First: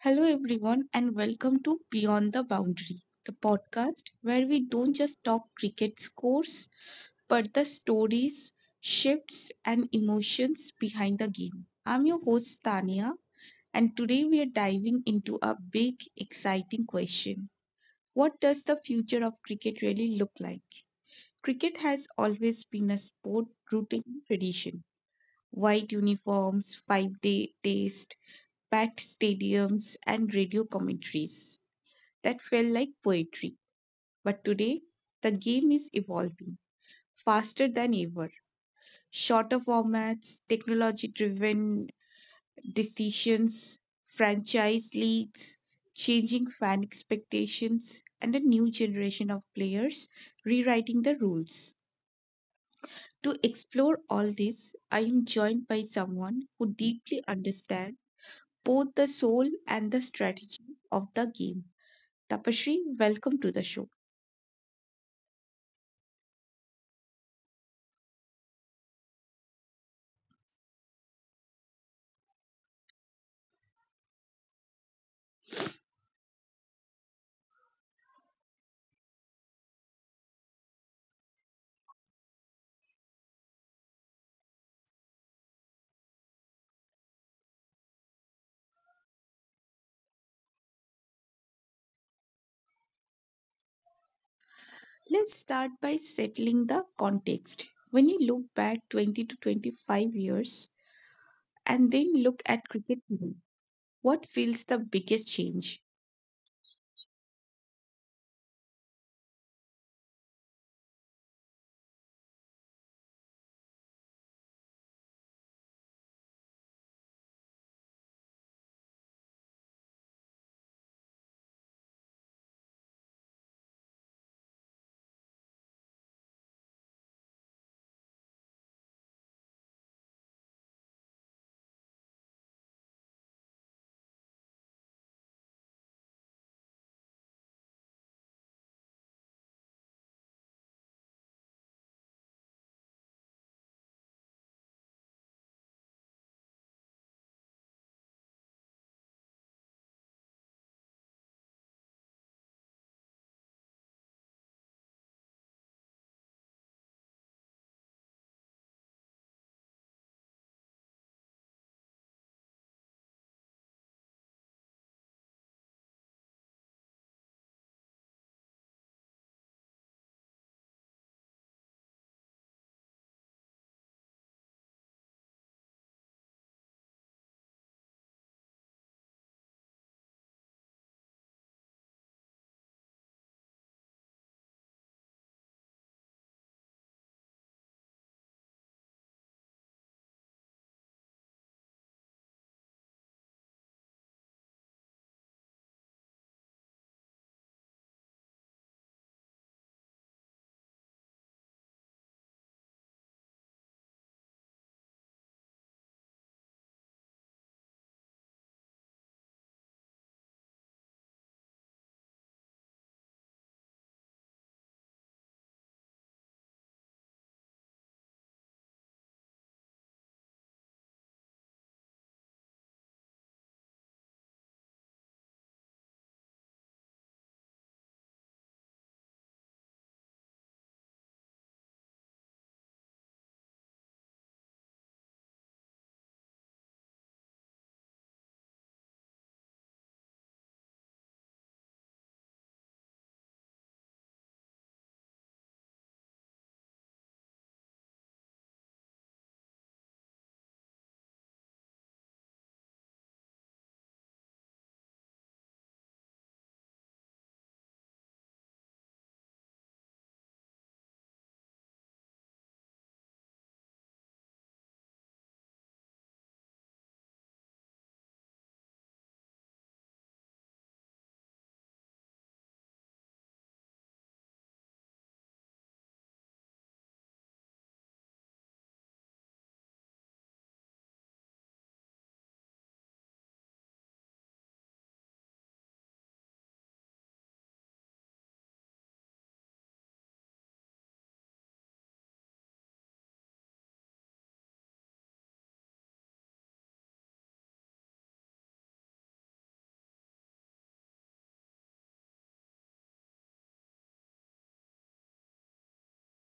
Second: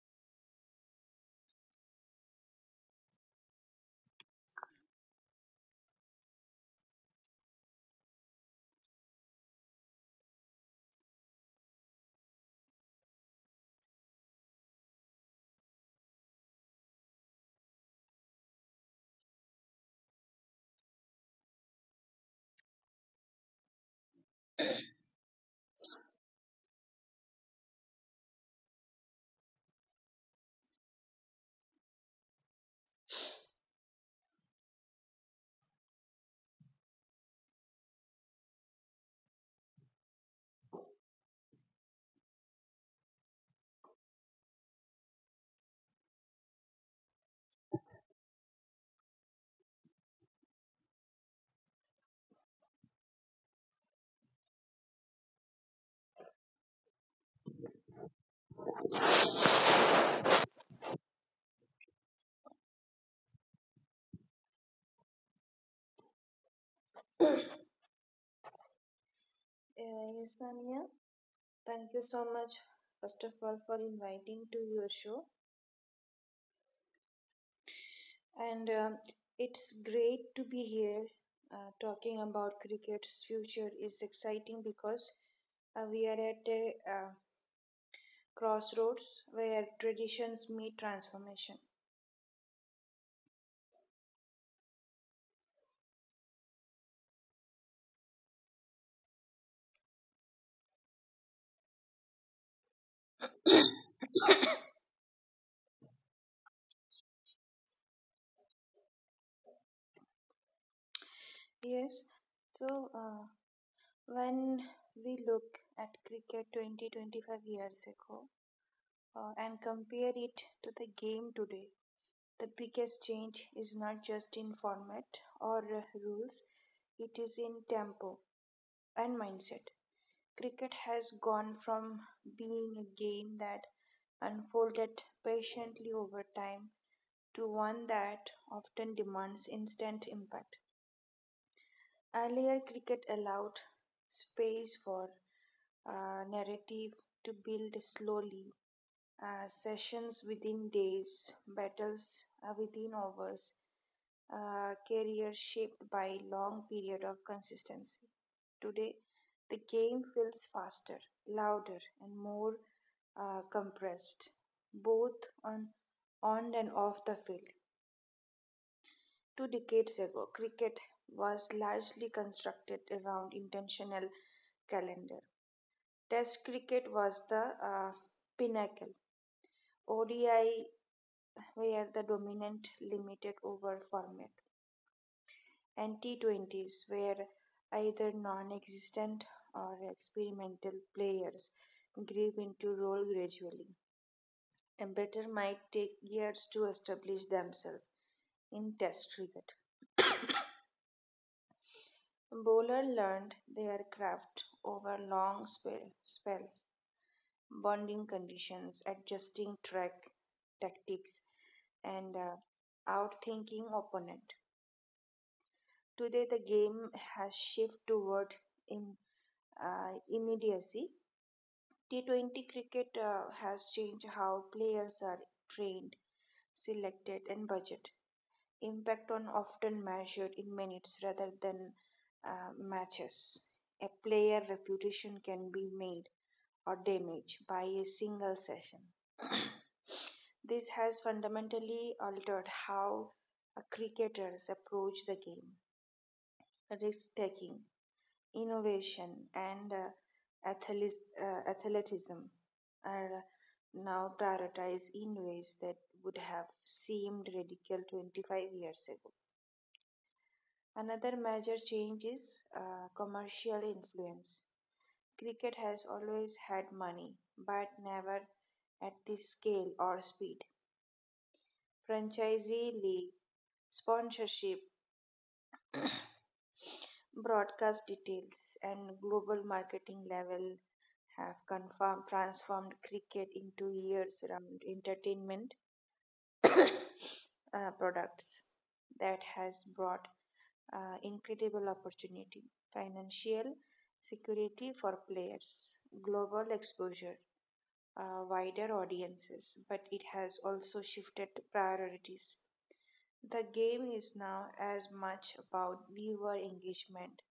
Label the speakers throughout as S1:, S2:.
S1: Hello, everyone, and welcome to Beyond the Boundary, the podcast where we don't just talk cricket scores, but the stories, shifts, and emotions behind the game. I'm your host, Tania, and today we are diving into a big, exciting question. What does the future of cricket really look like? Cricket has always been a sport rooted in tradition. White uniforms, 5 day taste, packed stadiums, and radio commentaries that felt like poetry. But today, the game is evolving faster than ever. Shorter formats, technology driven decisions, franchise leagues, changing fan expectations, and a new generation of players rewriting the rules. To explore all this, I am joined by someone who deeply understands both the soul and the strategy of the game. Tapashri, welcome to the show.
S2: Yes, Sania, thank you so much, first of all, for inviting to your show. And It's great to be here talking about cricket's future is exciting because we are at a crossroads where traditions meet transformation.
S1: Let's start by settling the context. When you look back 20 to 25 years and then look at cricket today, what feels the biggest change?
S2: Yes, so uh, when we look at cricket 20 25 years ago and compare it to the game today, the biggest change is not just in format or rules, it is in tempo and mindset. Cricket has gone from being a game that unfolded patiently over time to one that often demands instant impact. Earlier, cricket allowed space for narrative to build slowly, sessions within days, battles within hours, career shaped by long period of consistency. Today, the game feels faster, louder, and more compressed, both on on and off the field. Two decades ago, cricket was largely constructed around intentional calendar. Test cricket was the pinnacle. ODI were the dominant limited over format, and T20s were either non existent or experimental players grew into role gradually. A batter might take years to establish themselves in Test cricket. Bowler learned their craft over spells, bonding conditions, adjusting track tactics, and outthinking opponent. Today, the game has shifted toward in, immediacy. T20 cricket has changed how players are trained, selected, and budget. Impact on often measured in minutes rather than matches. A player reputation can be made or damaged by a single session. This has fundamentally altered how cricketers approach the game. Risk taking innovation and athleticism are now prioritized in ways that would have seemed radical 25 years ago. Another major change is commercial influence. Cricket has always had money, but never at this scale or speed. Franchisee league, sponsorship, broadcast details and global marketing level have transformed cricket into years-round entertainment products that has brought incredible opportunity, financial security for players, global exposure, wider audiences, but it has also shifted priorities. The game is now as much about viewer engagement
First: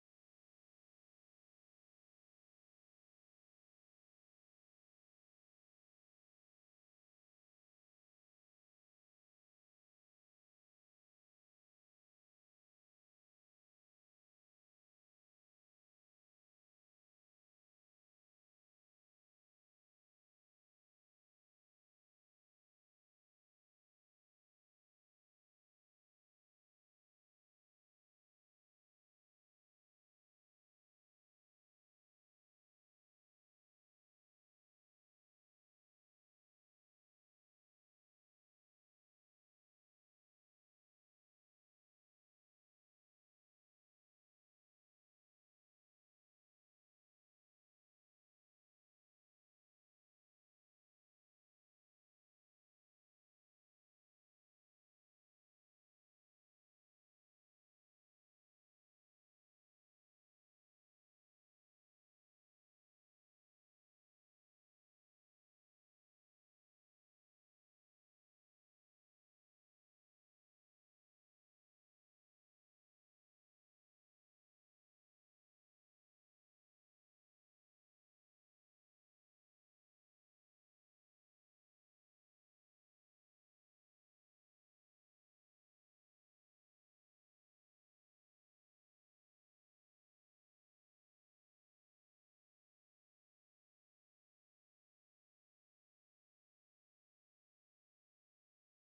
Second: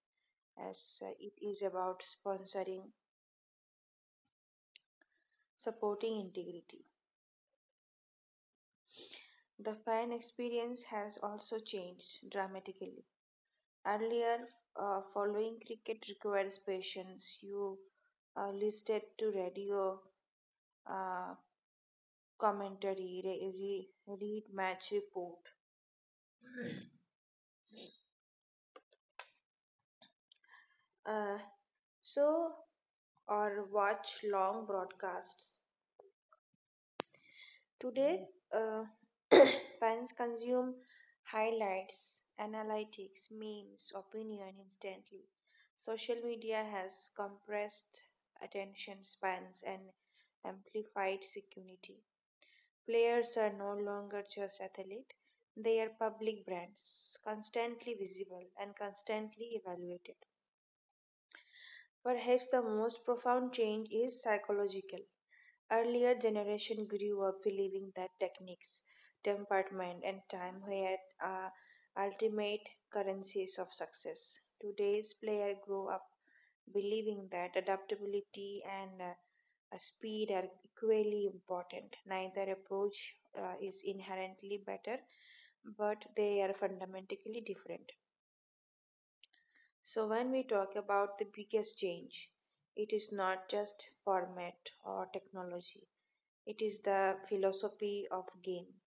S2: as it is about sponsoring, supporting integrity. The fan experience has also changed dramatically. Earlier, following cricket requires patience. You listed to radio uh, commentary, read match report, uh, so or watch long broadcasts. Today, uh, fans consume highlights, analytics, memes, opinion instantly. Social media has compressed attention spans and amplified security. Players are no longer just athletes, they are public brands, constantly visible and constantly evaluated. Perhaps the most profound change is psychological. Earlier generation grew up believing that techniques, temperament, and time were uh, ultimate currencies of success. Today's player grow up believing that adaptability and speed are equally important. Neither approach is inherently better, but they are fundamentally different. So, when we talk about the biggest change, it is not just format or technology, it is the philosophy of game.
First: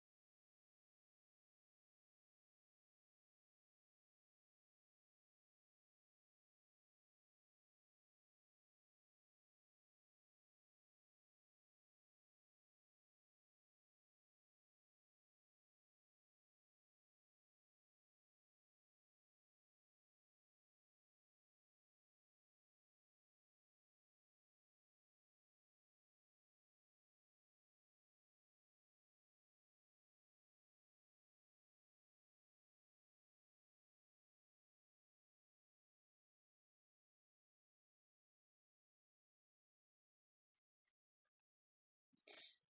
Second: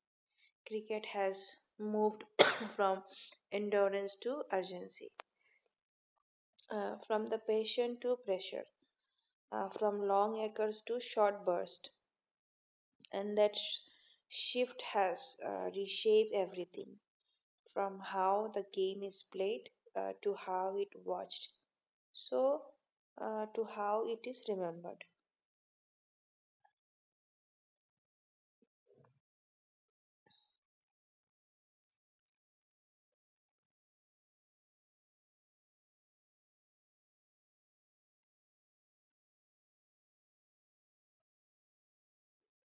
S2: Cricket has moved from endurance to urgency, from the passion to pressure, from long acres to short bursts, and shift has reshaped everything from how the game is played to how it watched so to how it is remembered.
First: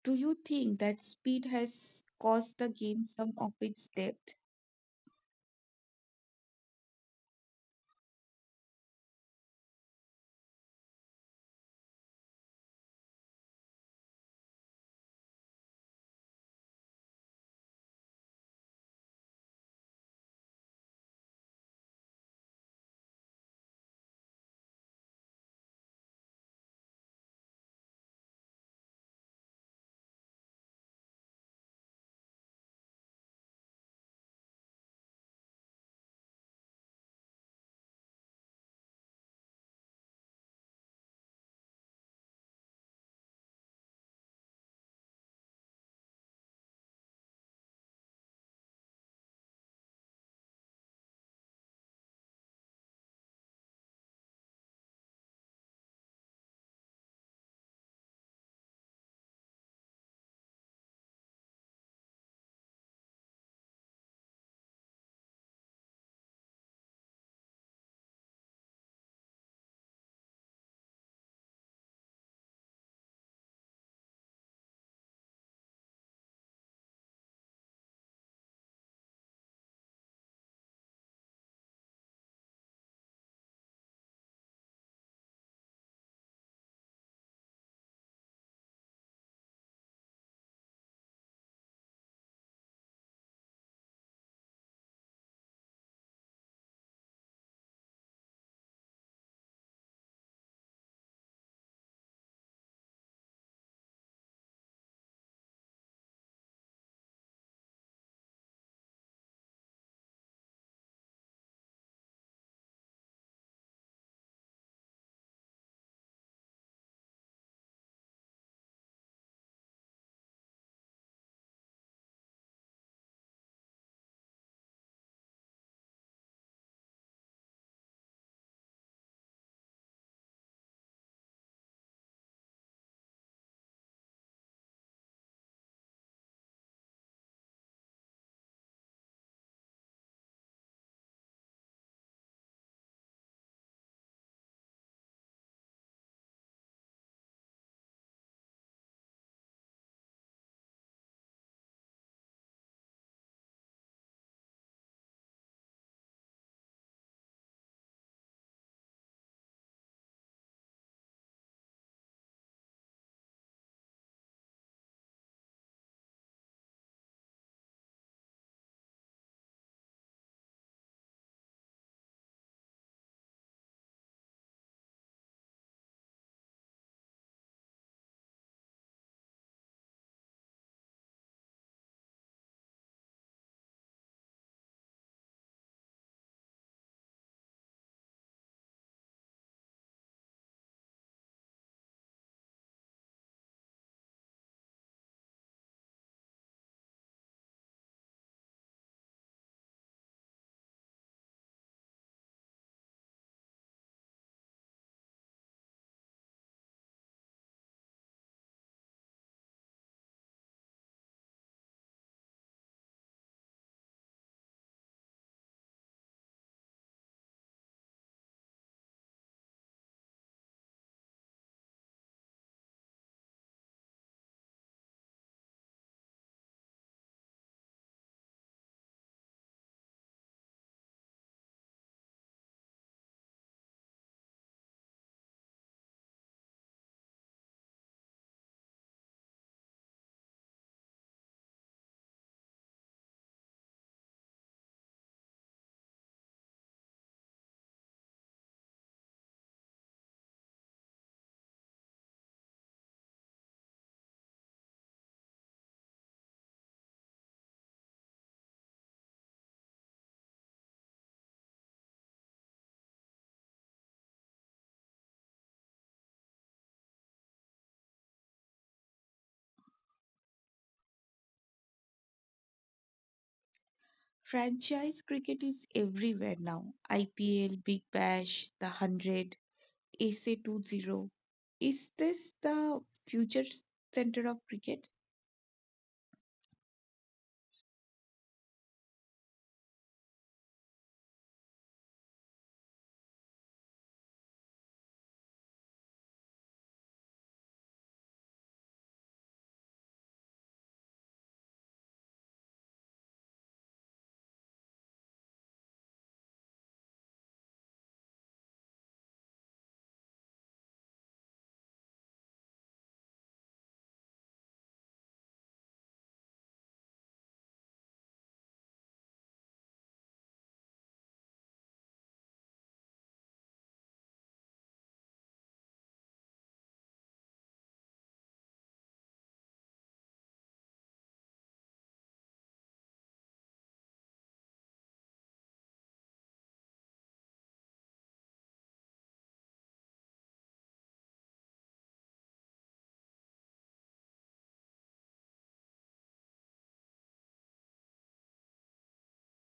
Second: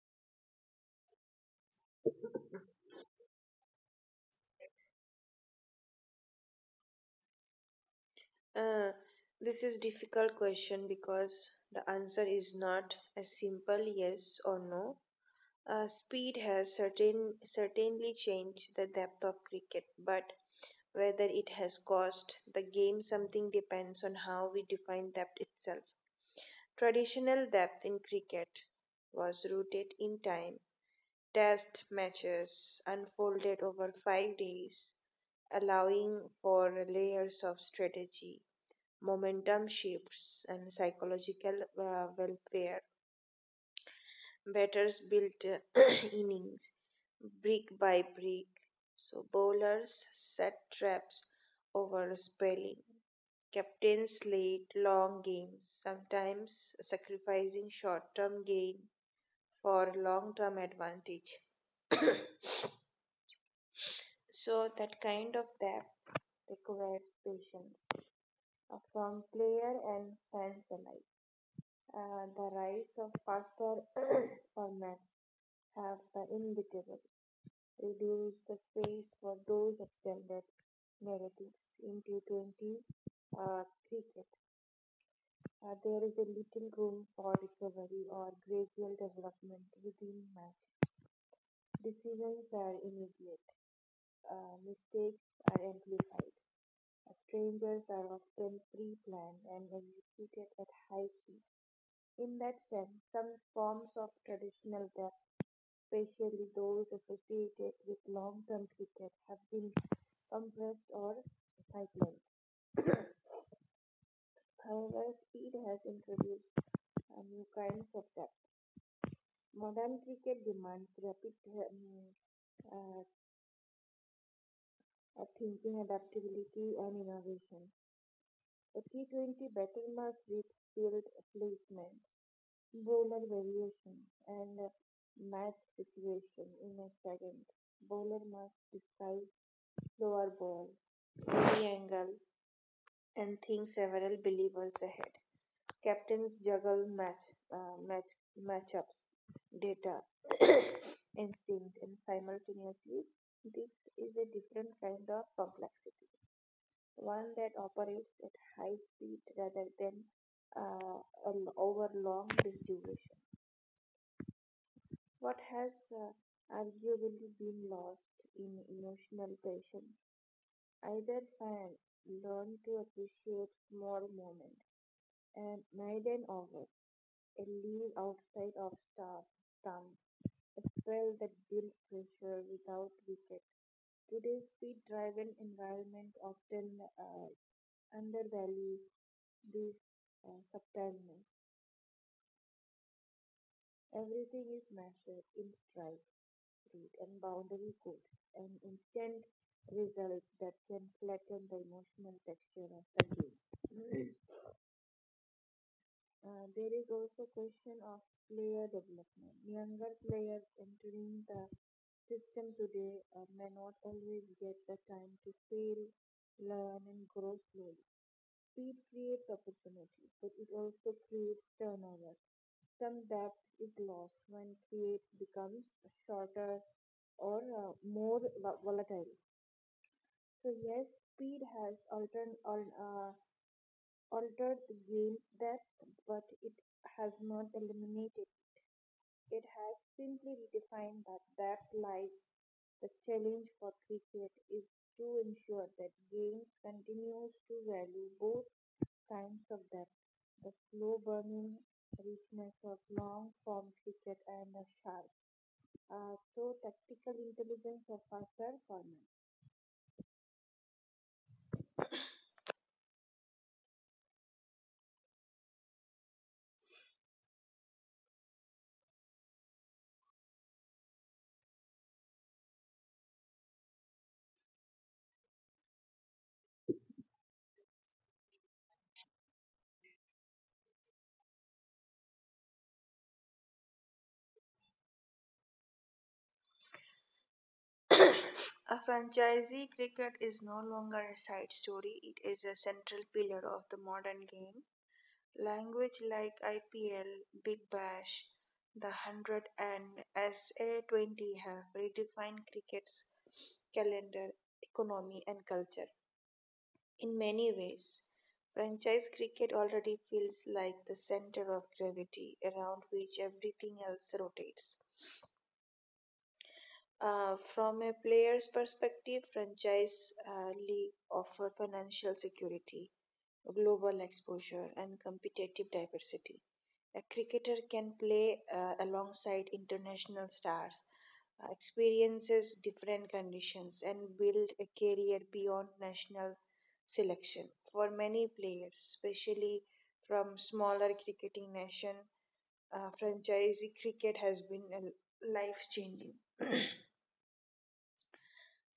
S1: Do you think that speed has caused the game some of its depth?
S2: Uh, this is difficult question because the answer is not a simple yes or no. Speed has certainly changed the depth of cricket, but whether it has cost the game something depends on how we define depth itself. Traditional depth in cricket was rooted in time. Test matches unfolded over 5 days, allowing for layers of strategy momentum shifts, and psychological welfare. Batters built innings brick by brick, so bowlers set traps over spelling. Captains led long games, sometimes sacrificing short term gain for long term advantage. So, that kind of depth requires patience from player and fans alike. The rise of faster formats have the inevitable reduced the space for those extended narratives in T20 cricket. There is a little room for recovery or gradual development within match. Decisions are immediate. Mistakes are amplified. Strangers are often pre-planned and executed at high speed. In that sense, some forms of traditional debt, especially those associated with long-term cricket, have been compressed or sidelined. However, speed has introduced new kinds of debt. Modern cricket demands rapid uh, thinking, adaptability, and innovation. A T20 batter must read field placement Bowler variation and match situation in a second. Bowler must decide slower ball, heavy angle, and think several believers ahead. Captains juggle uh, match matchups, data, instinct, and simultaneously. This is a different kind of complexity, one that operates at high speed rather than uh, over long duration. What has arguably been lost in emotional passion? Either fan learned to appreciate small moments and made an offer, a leave outside of staff, thumb, a spell that built pressure without wicket. Today's speed driven environment often uh, undervalues this subtileness. Everything is measured in stride. Street and boundary codes, an instant result that can flatten the emotional texture of the game. There is also question of player development. Younger players entering the system today may not always get the time to fail, learn, and grow slowly. Speed creates opportunity, but it also creates turnovers. Some depth is lost when create becomes shorter or volatile. So yes, speed has altered the game's depth, but it has not eliminated. It has simply redefined that lies the challenge for cricket is to ensure that games continues to value both kinds of depth, the slow burning richness of long form cricket and the sharp, tactical intelligence of faster format.
S1: Franchise cricket is everywhere now. IPL, Big Bash, the 100, SA 20. Is this the future center of cricket?
S2: A franchisee cricket is no longer a side story, it is a central pillar of the modern game. Language like IPL, Big Bash, The Hundred, and SA20 have redefined cricket's calendar, economy, and culture. In many ways, franchise cricket already feels like the center of gravity around which everything else rotates. From a player's perspective, franchise league offer financial security, global exposure, and competitive diversity. A cricketer can play alongside international stars, experiences different conditions, and build a career beyond national selection. For many players, especially from smaller cricketing nation, franchise cricket has been life changing.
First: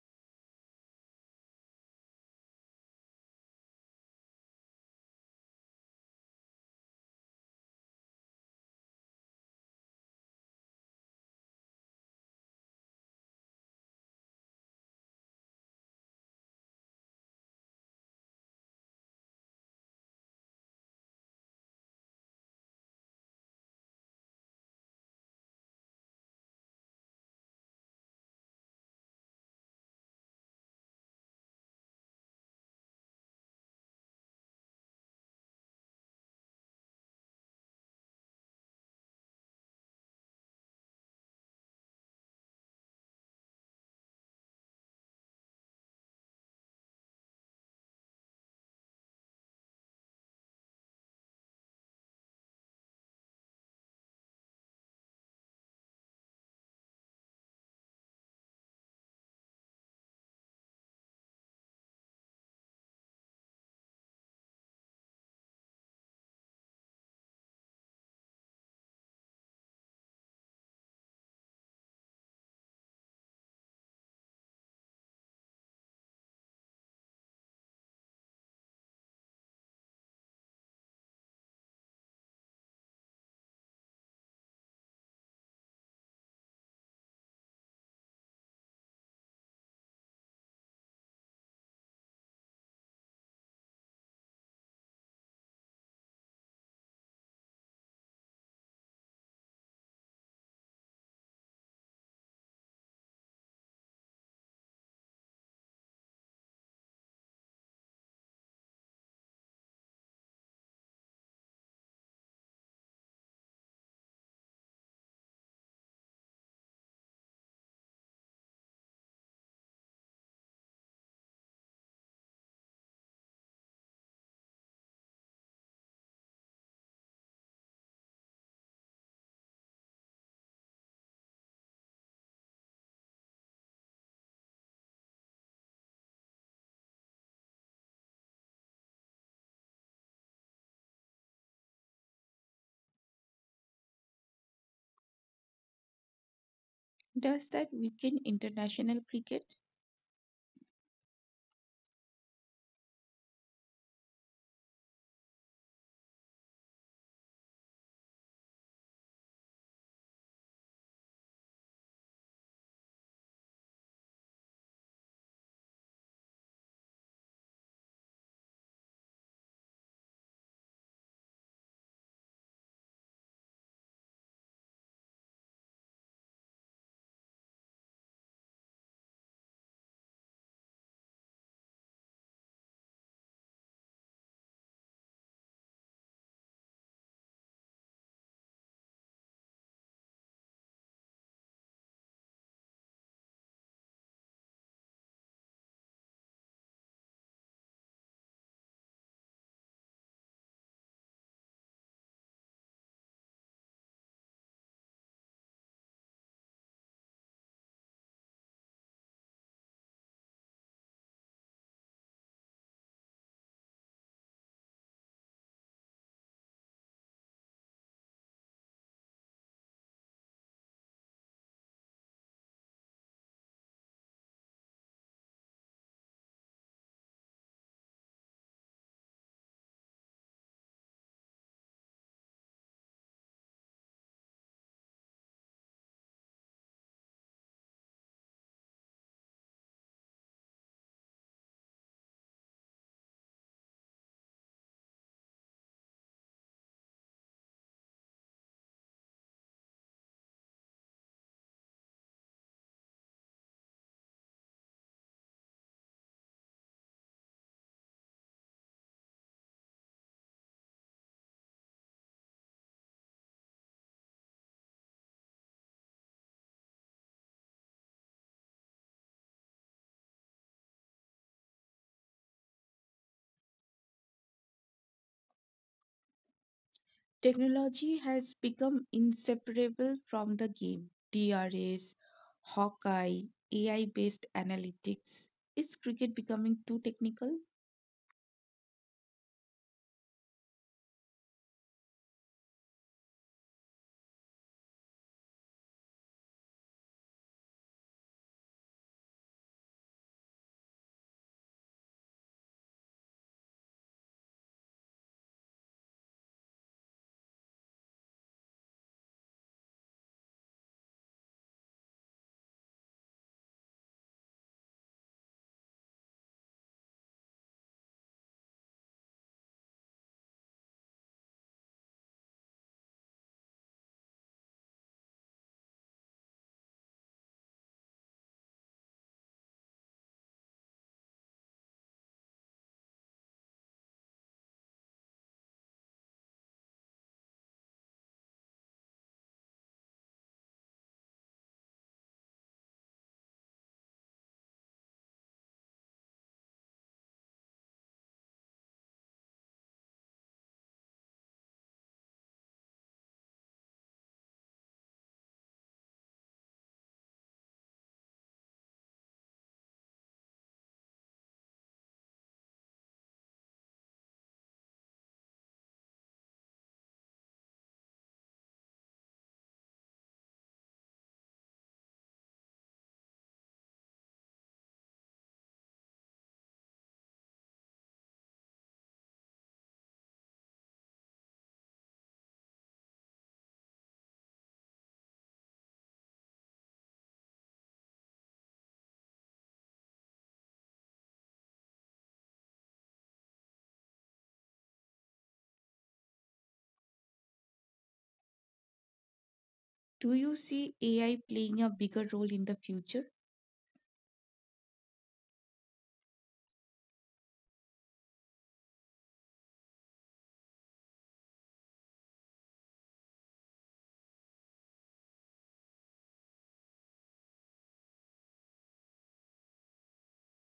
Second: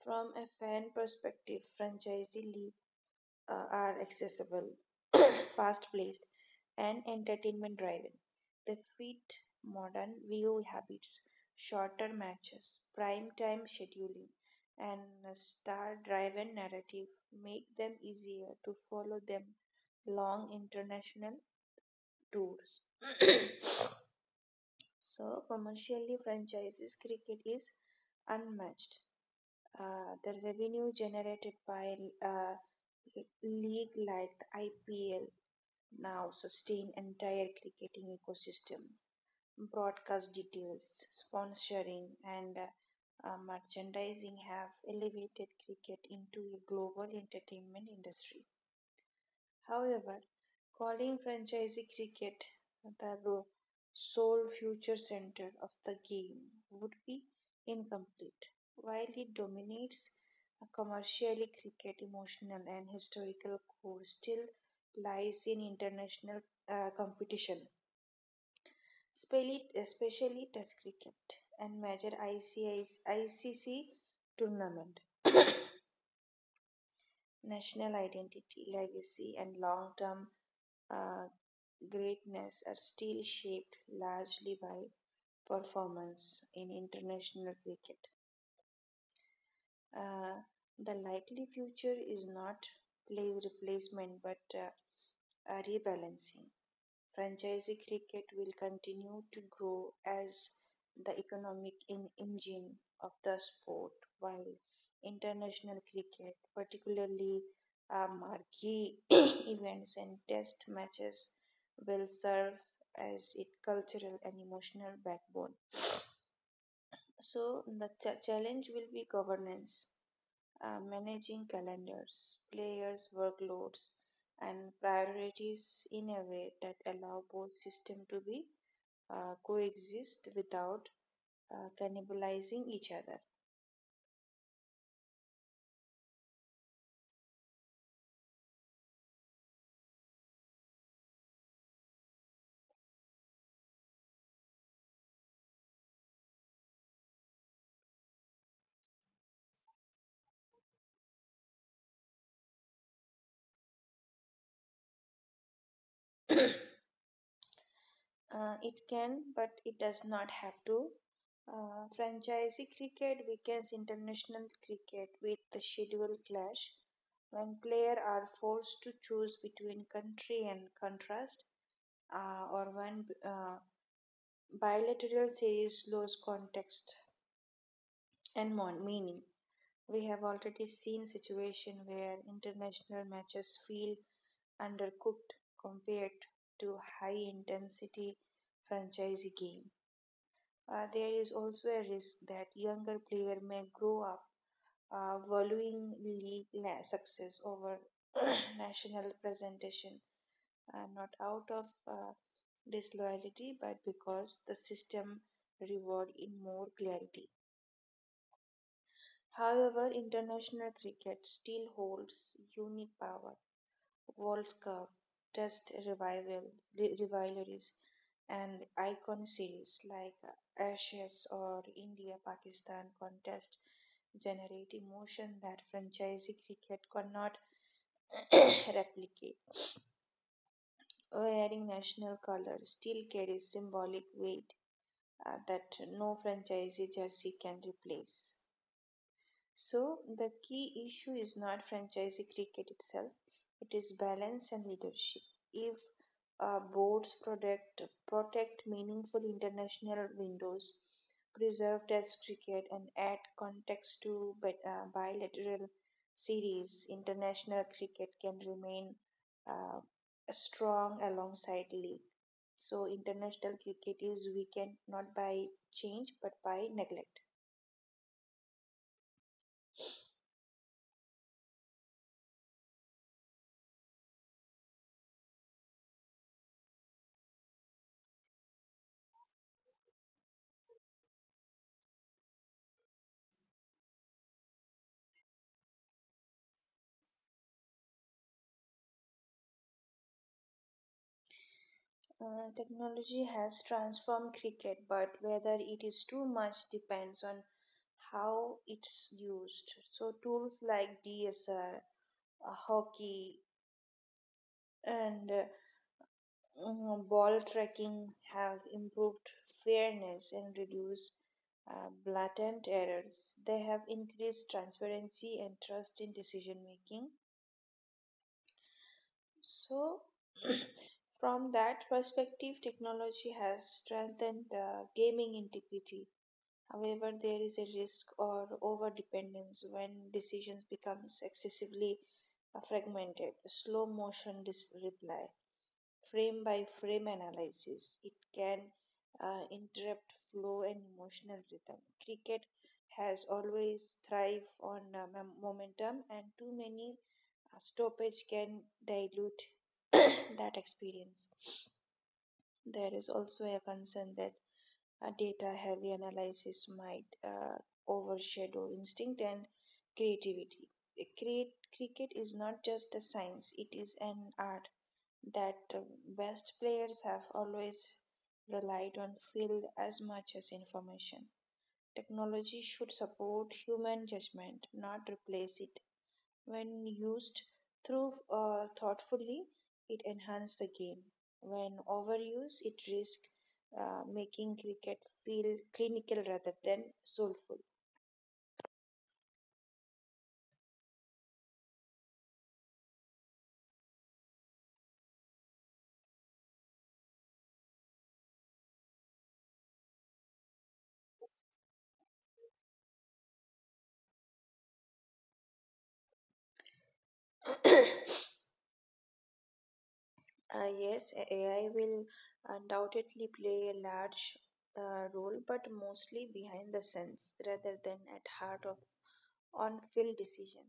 S2: From a fan perspective, franchisee league are accessible, fast-paced, and entertainment-driven. They fit modern view habits, shorter matches, prime-time scheduling, and star-driven narrative make them easier to follow than long international tours. So, commercially, franchises cricket is unmatched. The revenue generated by uh, league like the IPL now sustain entire cricketing ecosystem. Broadcast details, sponsoring, and merchandising have elevated cricket into a global entertainment industry. However, calling franchise cricket the sole future center of the game would be incomplete. While it dominates, a commercially cricket emotional and historical core still lies in international competition, especially Test cricket and major ICC tournament. National identity, legacy, and long-term uh, greatness are still shaped largely by performance in international cricket. Uh, the likely future is not plays replacement but a rebalancing. Franchise cricket will continue to grow as the economic engine of the sport, while international cricket, particularly marquee events and test matches, will serve as its cultural and emotional backbone. So challenge will be governance, managing calendars, players' workloads, and priorities in a way that allow both system to be coexist without cannibalizing each other.
S1: Does that weaken international cricket?
S2: It can, but it does not have to. Franchise cricket weakens international cricket with the schedule clash when players are forced to choose between country and contrast, or when bilateral series lose context and meaning. We have already seen situation where international matches feel undercooked compared to high intensity franchise game. There is also a risk that younger player may grow up valuing success over national presentation, not out of disloyalty but because the system reward in more clarity. However, international cricket still holds unique power World Cup, Test revival, rivalries, and icon series like Ashes or India Pakistan contest generate emotion that franchise cricket could not replicate. Wearing national colors still carries symbolic weight that no franchise jersey can replace. So the key issue is not franchise cricket itself, it is balance and leadership. If uh, boards protect, protect meaningful international windows, preserve test cricket, and add context to bilateral series, international cricket can remain uh, strong alongside league. So international cricket is weakened not by change but by neglect.
S1: Technology has become inseparable from the game. DRS, Hawkeye, AI based analytics. Is cricket becoming too technical?
S2: Technology has transformed cricket, but whether it is too much depends on how it's used. So, tools like DSR, hockey, and ball tracking have improved fairness and reduced blatant errors. They have increased transparency and trust in decision making. So, from that perspective, technology has strengthened gaming integrity. However, there is a risk or over-dependence when decisions becomes excessively fragmented. Slow motion reply, frame by frame analysis, it can interrupt flow and emotional rhythm. Cricket has always thrived on momentum, and too many stoppage can dilute that experience. There is also a concern that a data heavy analysis might overshadow instinct and creativity. Cricket is not just a science, it is an art that best players have always relied on field as much as information. Technology should support human judgment, not replace it. When used through thoughtfully, it enhances the game. When overused, it risks making cricket feel clinical rather than soulful.
S1: Do you see AI playing a bigger role in the future?
S2: Yes, AI will undoubtedly play a large role, but mostly behind the scenes rather than at heart of on-field decision.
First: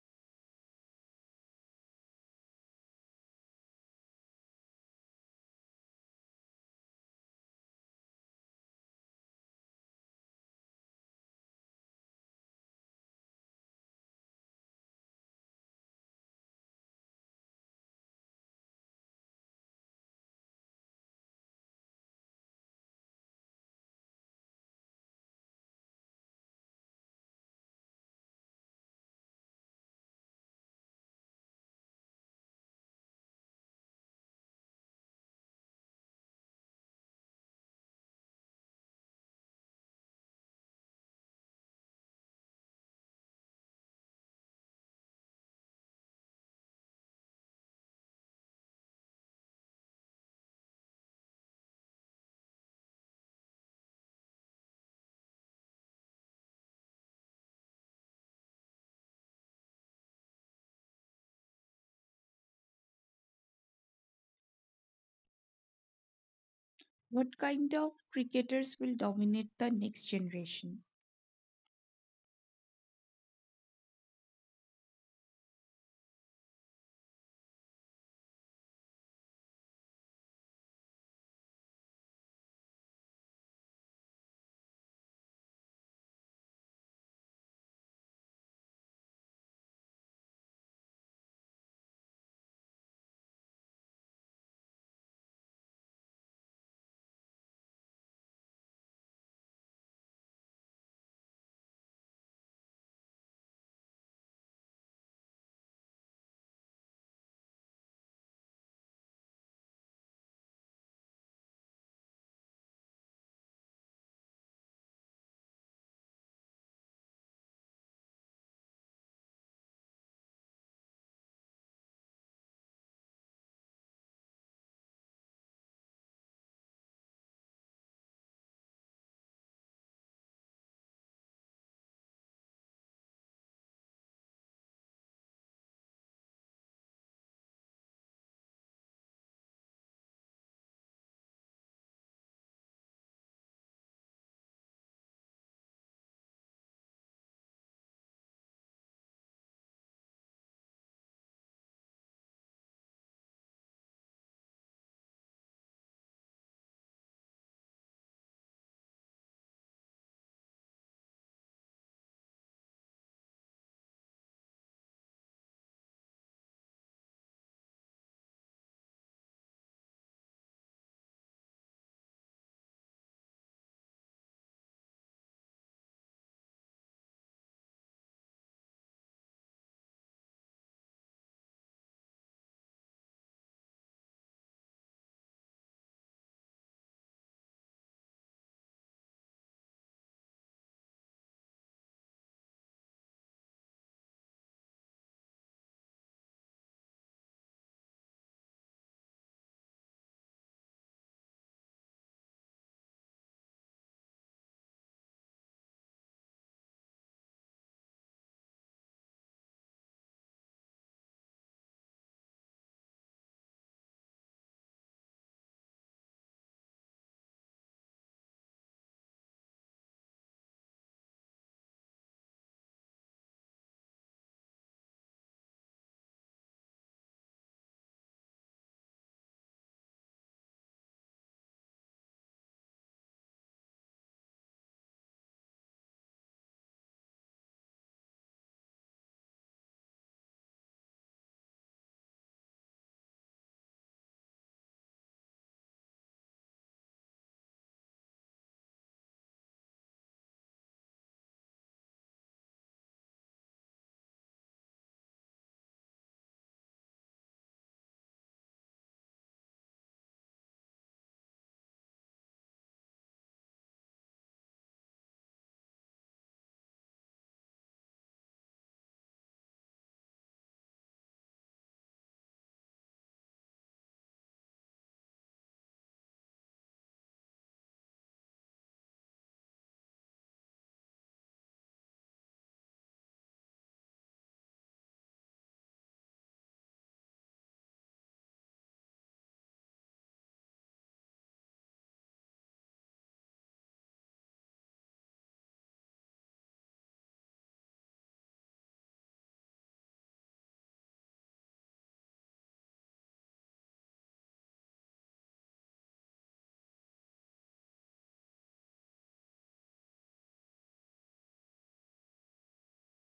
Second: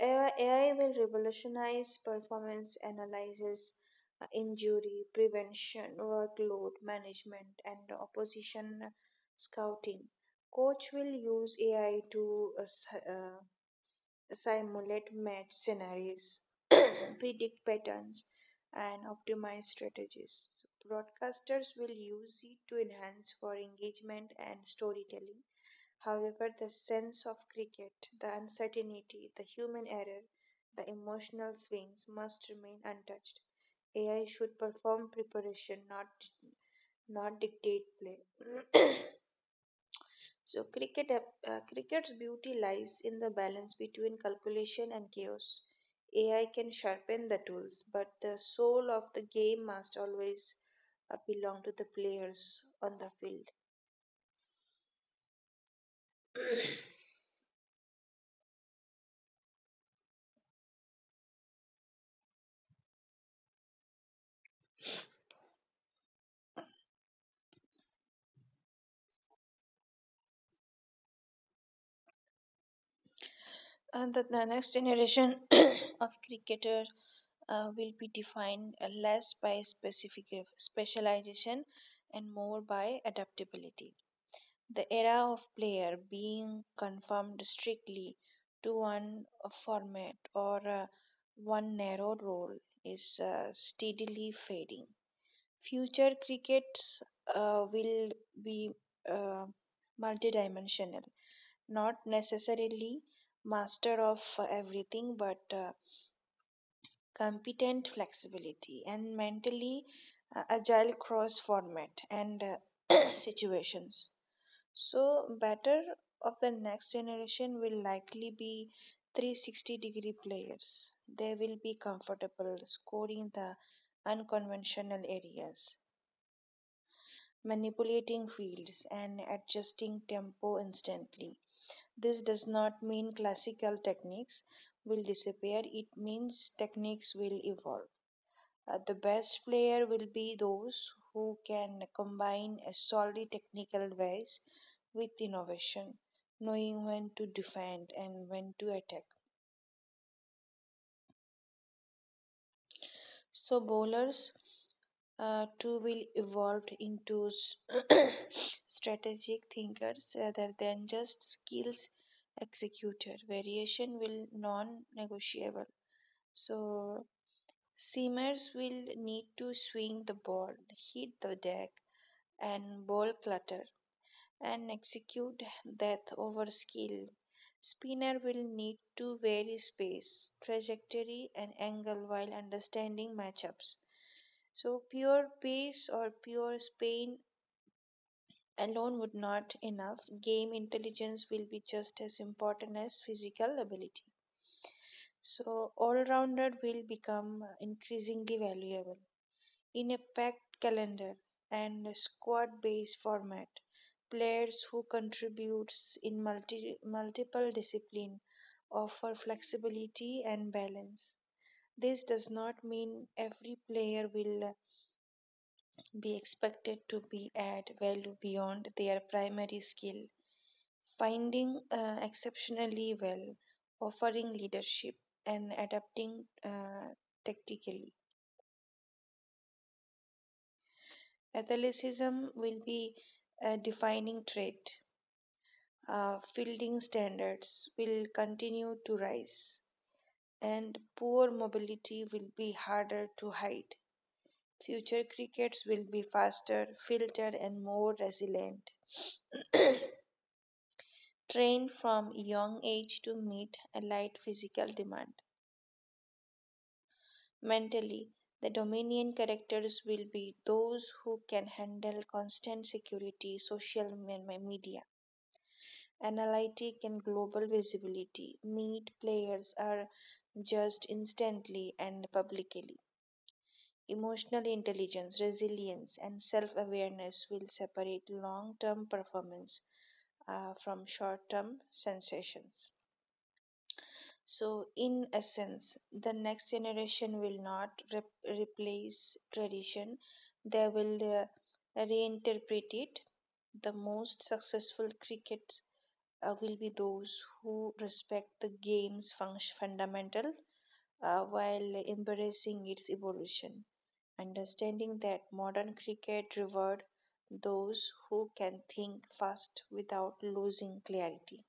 S2: AI will revolutionize performance analysis, injury prevention, workload management, and opposition scouting. Coach will use AI to simulate match scenarios, predict patterns, and optimize strategies. Broadcasters will use it to enhance for engagement and storytelling. However, the sense of cricket, the uncertainty, the human error, the emotional swings must remain untouched. AI should perform preparation, not dictate play. so cricket cricket's beauty lies in the balance between calculation and chaos. AI can sharpen the tools, but the soul of the game must always belong to the players on the field.
S1: What kind of cricketers will dominate the next generation?
S2: And the next generation of cricketer will be defined less by specific specialization and more by adaptability. The era of player being confined strictly to one format or one narrow role is steadily fading. Future crickets will be uh, multidimensional, not necessarily master of everything, but competent flexibility, and mentally agile cross format and situations. So, batter of the next generation will likely be 360-degree players. They will be comfortable scoring the unconventional areas, manipulating fields, and adjusting tempo instantly. This does not mean classical techniques will disappear, it means techniques will evolve. The best player will be those who can combine a solid technical advice with innovation, knowing when to defend and when to attack. So bowlers too will evolve into strategic thinkers rather than just skills executor. Variation will non-negotiable. So seamers will need to swing the ball, hit the deck, and ball clutter, and execute death over skill. Spinner will need to vary space, trajectory, and angle while understanding matchups. So pure pace or pure spin alone would not enough. Game intelligence will be just as important as physical ability. So all-rounder will become increasingly valuable in a packed calendar and squad based format. Players who contribute in multiple disciplines offer flexibility and balance. This does not mean every player will be expected to be add value beyond their primary skill finding exceptionally well, offering leadership, and adapting tactically. Athleticism will be a defining trait. Fielding standards will continue to rise, and poor mobility will be harder to hide. Future crickets will be faster, filtered, and more resilient. Trained from a young age to meet a light physical demand. Mentally, the Dominion characters will be those who can handle constant security, social media, analytic and global visibility. Meet players are judged instantly and publicly. Emotional intelligence, resilience, and self awareness will separate long term performance from short term sensations. So, in essence, the next generation will not replace tradition, they will reinterpret it. The most successful cricket will be those who respect the game's function fundamental while embracing its evolution, understanding that modern cricket reward those who can think fast without losing clarity.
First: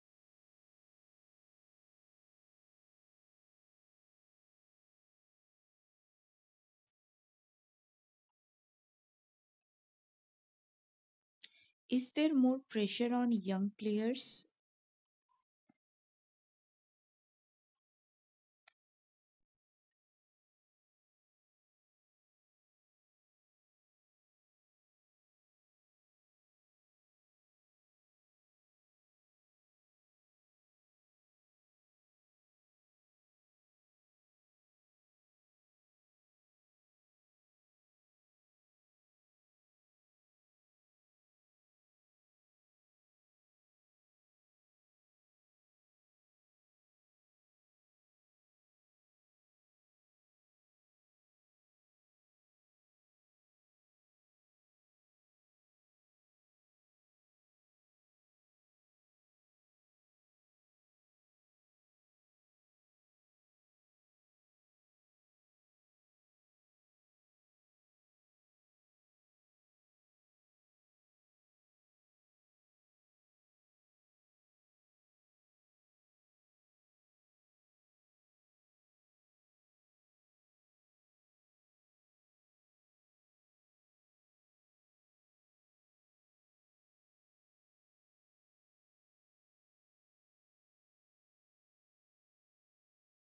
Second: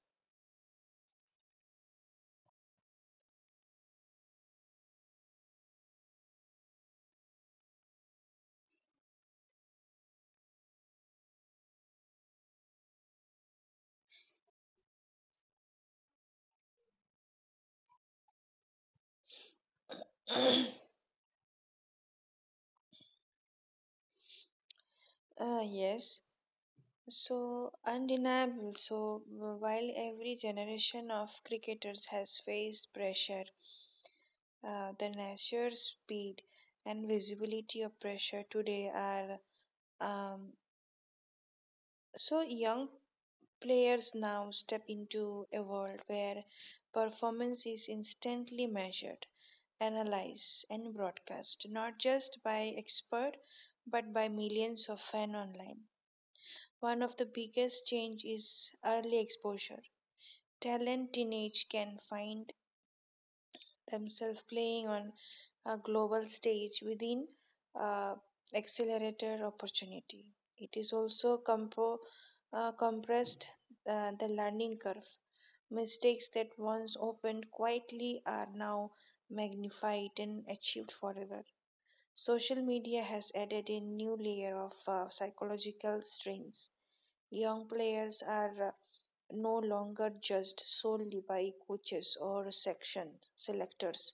S1: Is there more pressure on young players?
S2: Yes. So undeniable. So while every generation of cricketers has faced pressure, the nature, speed, and visibility of pressure today are. Um, so young players now step into a world where performance is instantly measured, analyzed, and broadcast, not just by expert but by millions of fans online. One of the biggest change is early exposure. Talent teenage can find themselves playing on a global stage within uh, accelerator opportunity. It is also compressed the learning curve. Mistakes that once opened quietly are now magnified and achieved forever. Social media has added a new layer of psychological strains. Young players are no longer judged solely by coaches or section selectors.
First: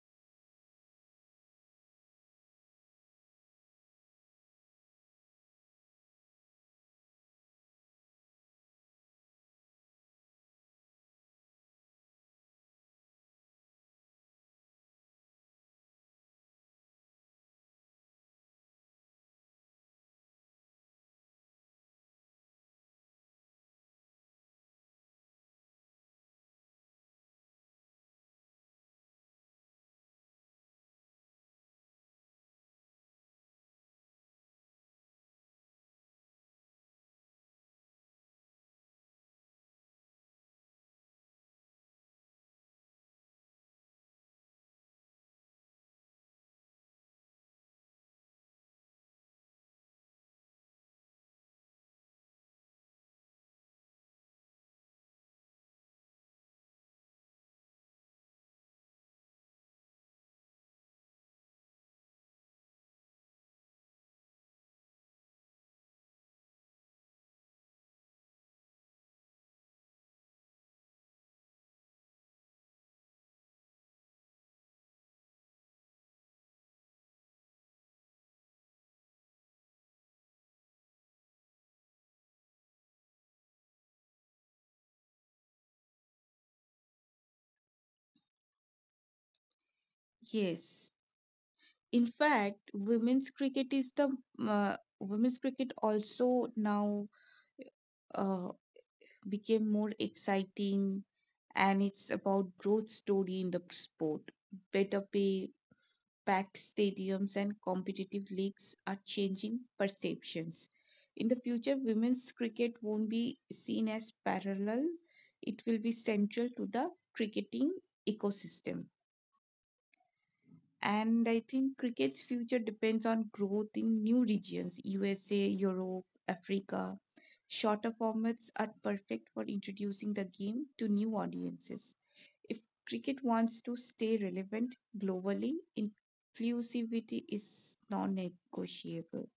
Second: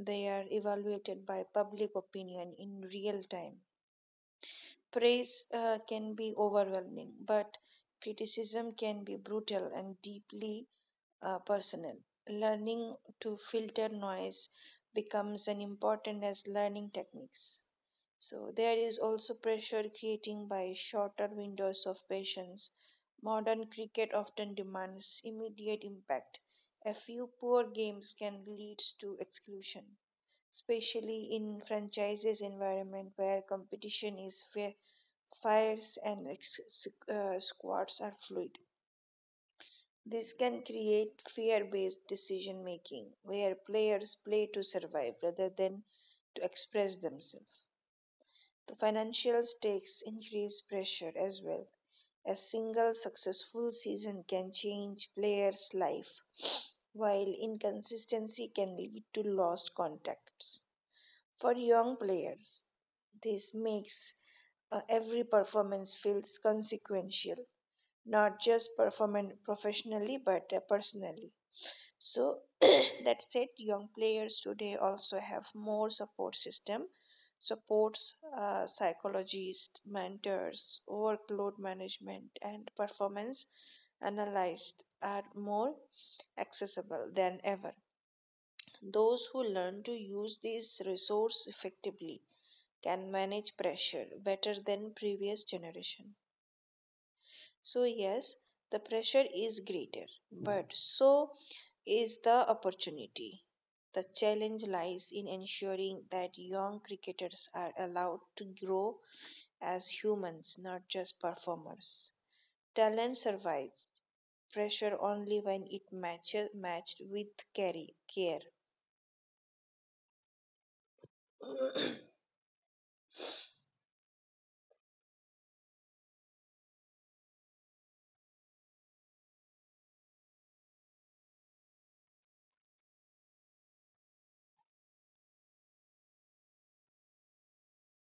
S2: They are evaluated by public opinion in real time. Praise can be overwhelming, but criticism can be brutal and deeply personal. Learning to filter noise becomes an important as learning techniques. So there is also pressure creating by shorter windows of patience. Modern cricket often demands immediate impact. A few poor games can lead to exclusion, especially in franchises environment where competition is fair, fires and squads are fluid. This can create fear-based decision making where players play to survive rather than to express themselves. The financial stakes increase pressure as well. A single successful season can change players' life, while inconsistency can lead to lost contacts. For young players, this makes every performance feels consequential, not just performance professionally but personally. So that said, young players today also have more support system, supports, psychologists, mentors, workload management, and performance analyzed are more accessible than ever. Those who learn
S1: Yes.
S2: to use these
S1: In
S2: resources
S1: fact, women's
S2: effectively
S1: cricket is the
S2: can manage pressure
S1: women's
S2: better
S1: cricket
S2: than previous
S1: also now
S2: generation.
S1: uh,
S2: So, yes,
S1: became
S2: the
S1: more
S2: pressure is
S1: exciting,
S2: greater,
S1: and
S2: but
S1: it's
S2: so
S1: about growth
S2: is
S1: story
S2: the
S1: in the sport.
S2: opportunity.
S1: Better
S2: The
S1: pay,
S2: challenge lies in
S1: packed
S2: ensuring
S1: stadiums
S2: that
S1: and
S2: young
S1: competitive
S2: cricketers
S1: leagues
S2: are
S1: are
S2: allowed to
S1: changing
S2: grow
S1: perceptions.
S2: as
S1: In the
S2: humans,
S1: future,
S2: not
S1: women's
S2: just
S1: cricket won't
S2: performers.
S1: be seen as
S2: Talent
S1: parallel.
S2: survives
S1: It will be
S2: pressure
S1: central
S2: only
S1: to
S2: when
S1: the
S2: it matches
S1: cricketing
S2: matched with
S1: ecosystem.
S2: care. Care.
S1: And I think cricket's future depends on growth in new regions, USA, Europe, Africa. Shorter formats are perfect for introducing the game to new audiences. If cricket wants to stay relevant globally, inclusivity is non negotiable.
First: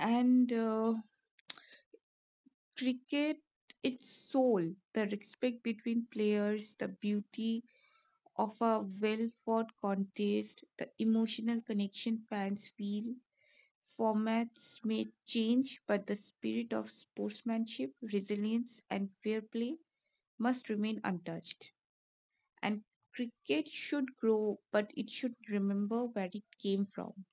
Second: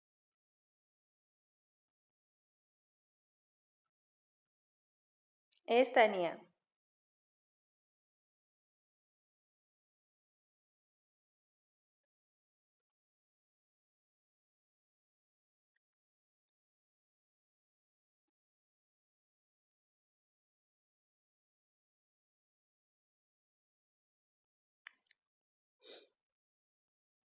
S1: And cricket, its soul, the respect
S2: yes,
S1: between
S2: Tania.
S1: players, the beauty of a well fought contest, the emotional connection fans feel. Formats may change, but the spirit of sportsmanship, resilience, and fair play must remain untouched. And cricket should grow, but it should remember where it came from.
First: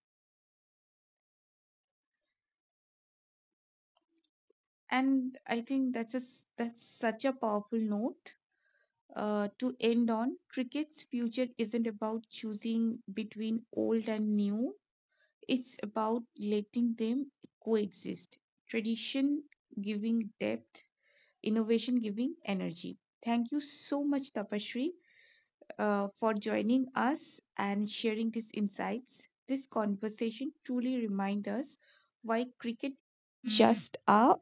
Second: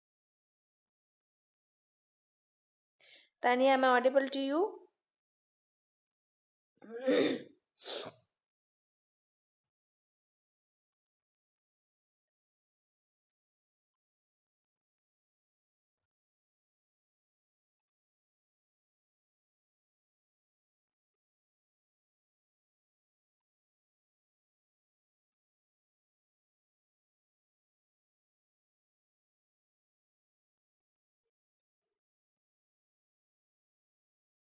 S2: Tania, am I audible to you?
S1: And I think that's that's such a powerful note to end on. Cricket's future isn't about choosing between old and new, it's about letting them coexist. Tradition giving depth, innovation giving energy. Thank you so much, Tapashri, for joining us and sharing these insights. This conversation truly reminds us why cricket is just a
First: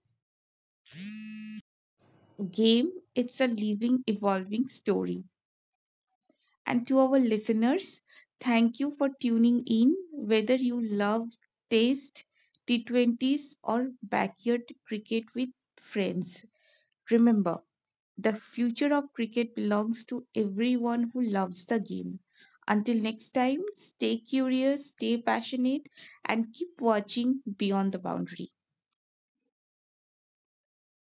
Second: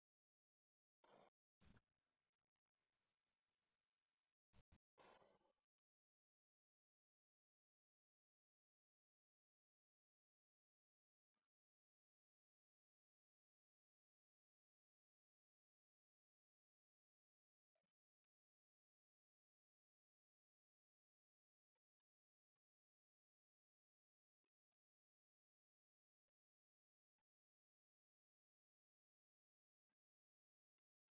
S1: game, it's a living, evolving story. And to our listeners, thank you for tuning in, whether you love taste, T20s, or backyard cricket with friends. Remember, the future of cricket belongs to everyone who loves the game. Until next time, stay curious, stay passionate, and keep watching beyond the boundary.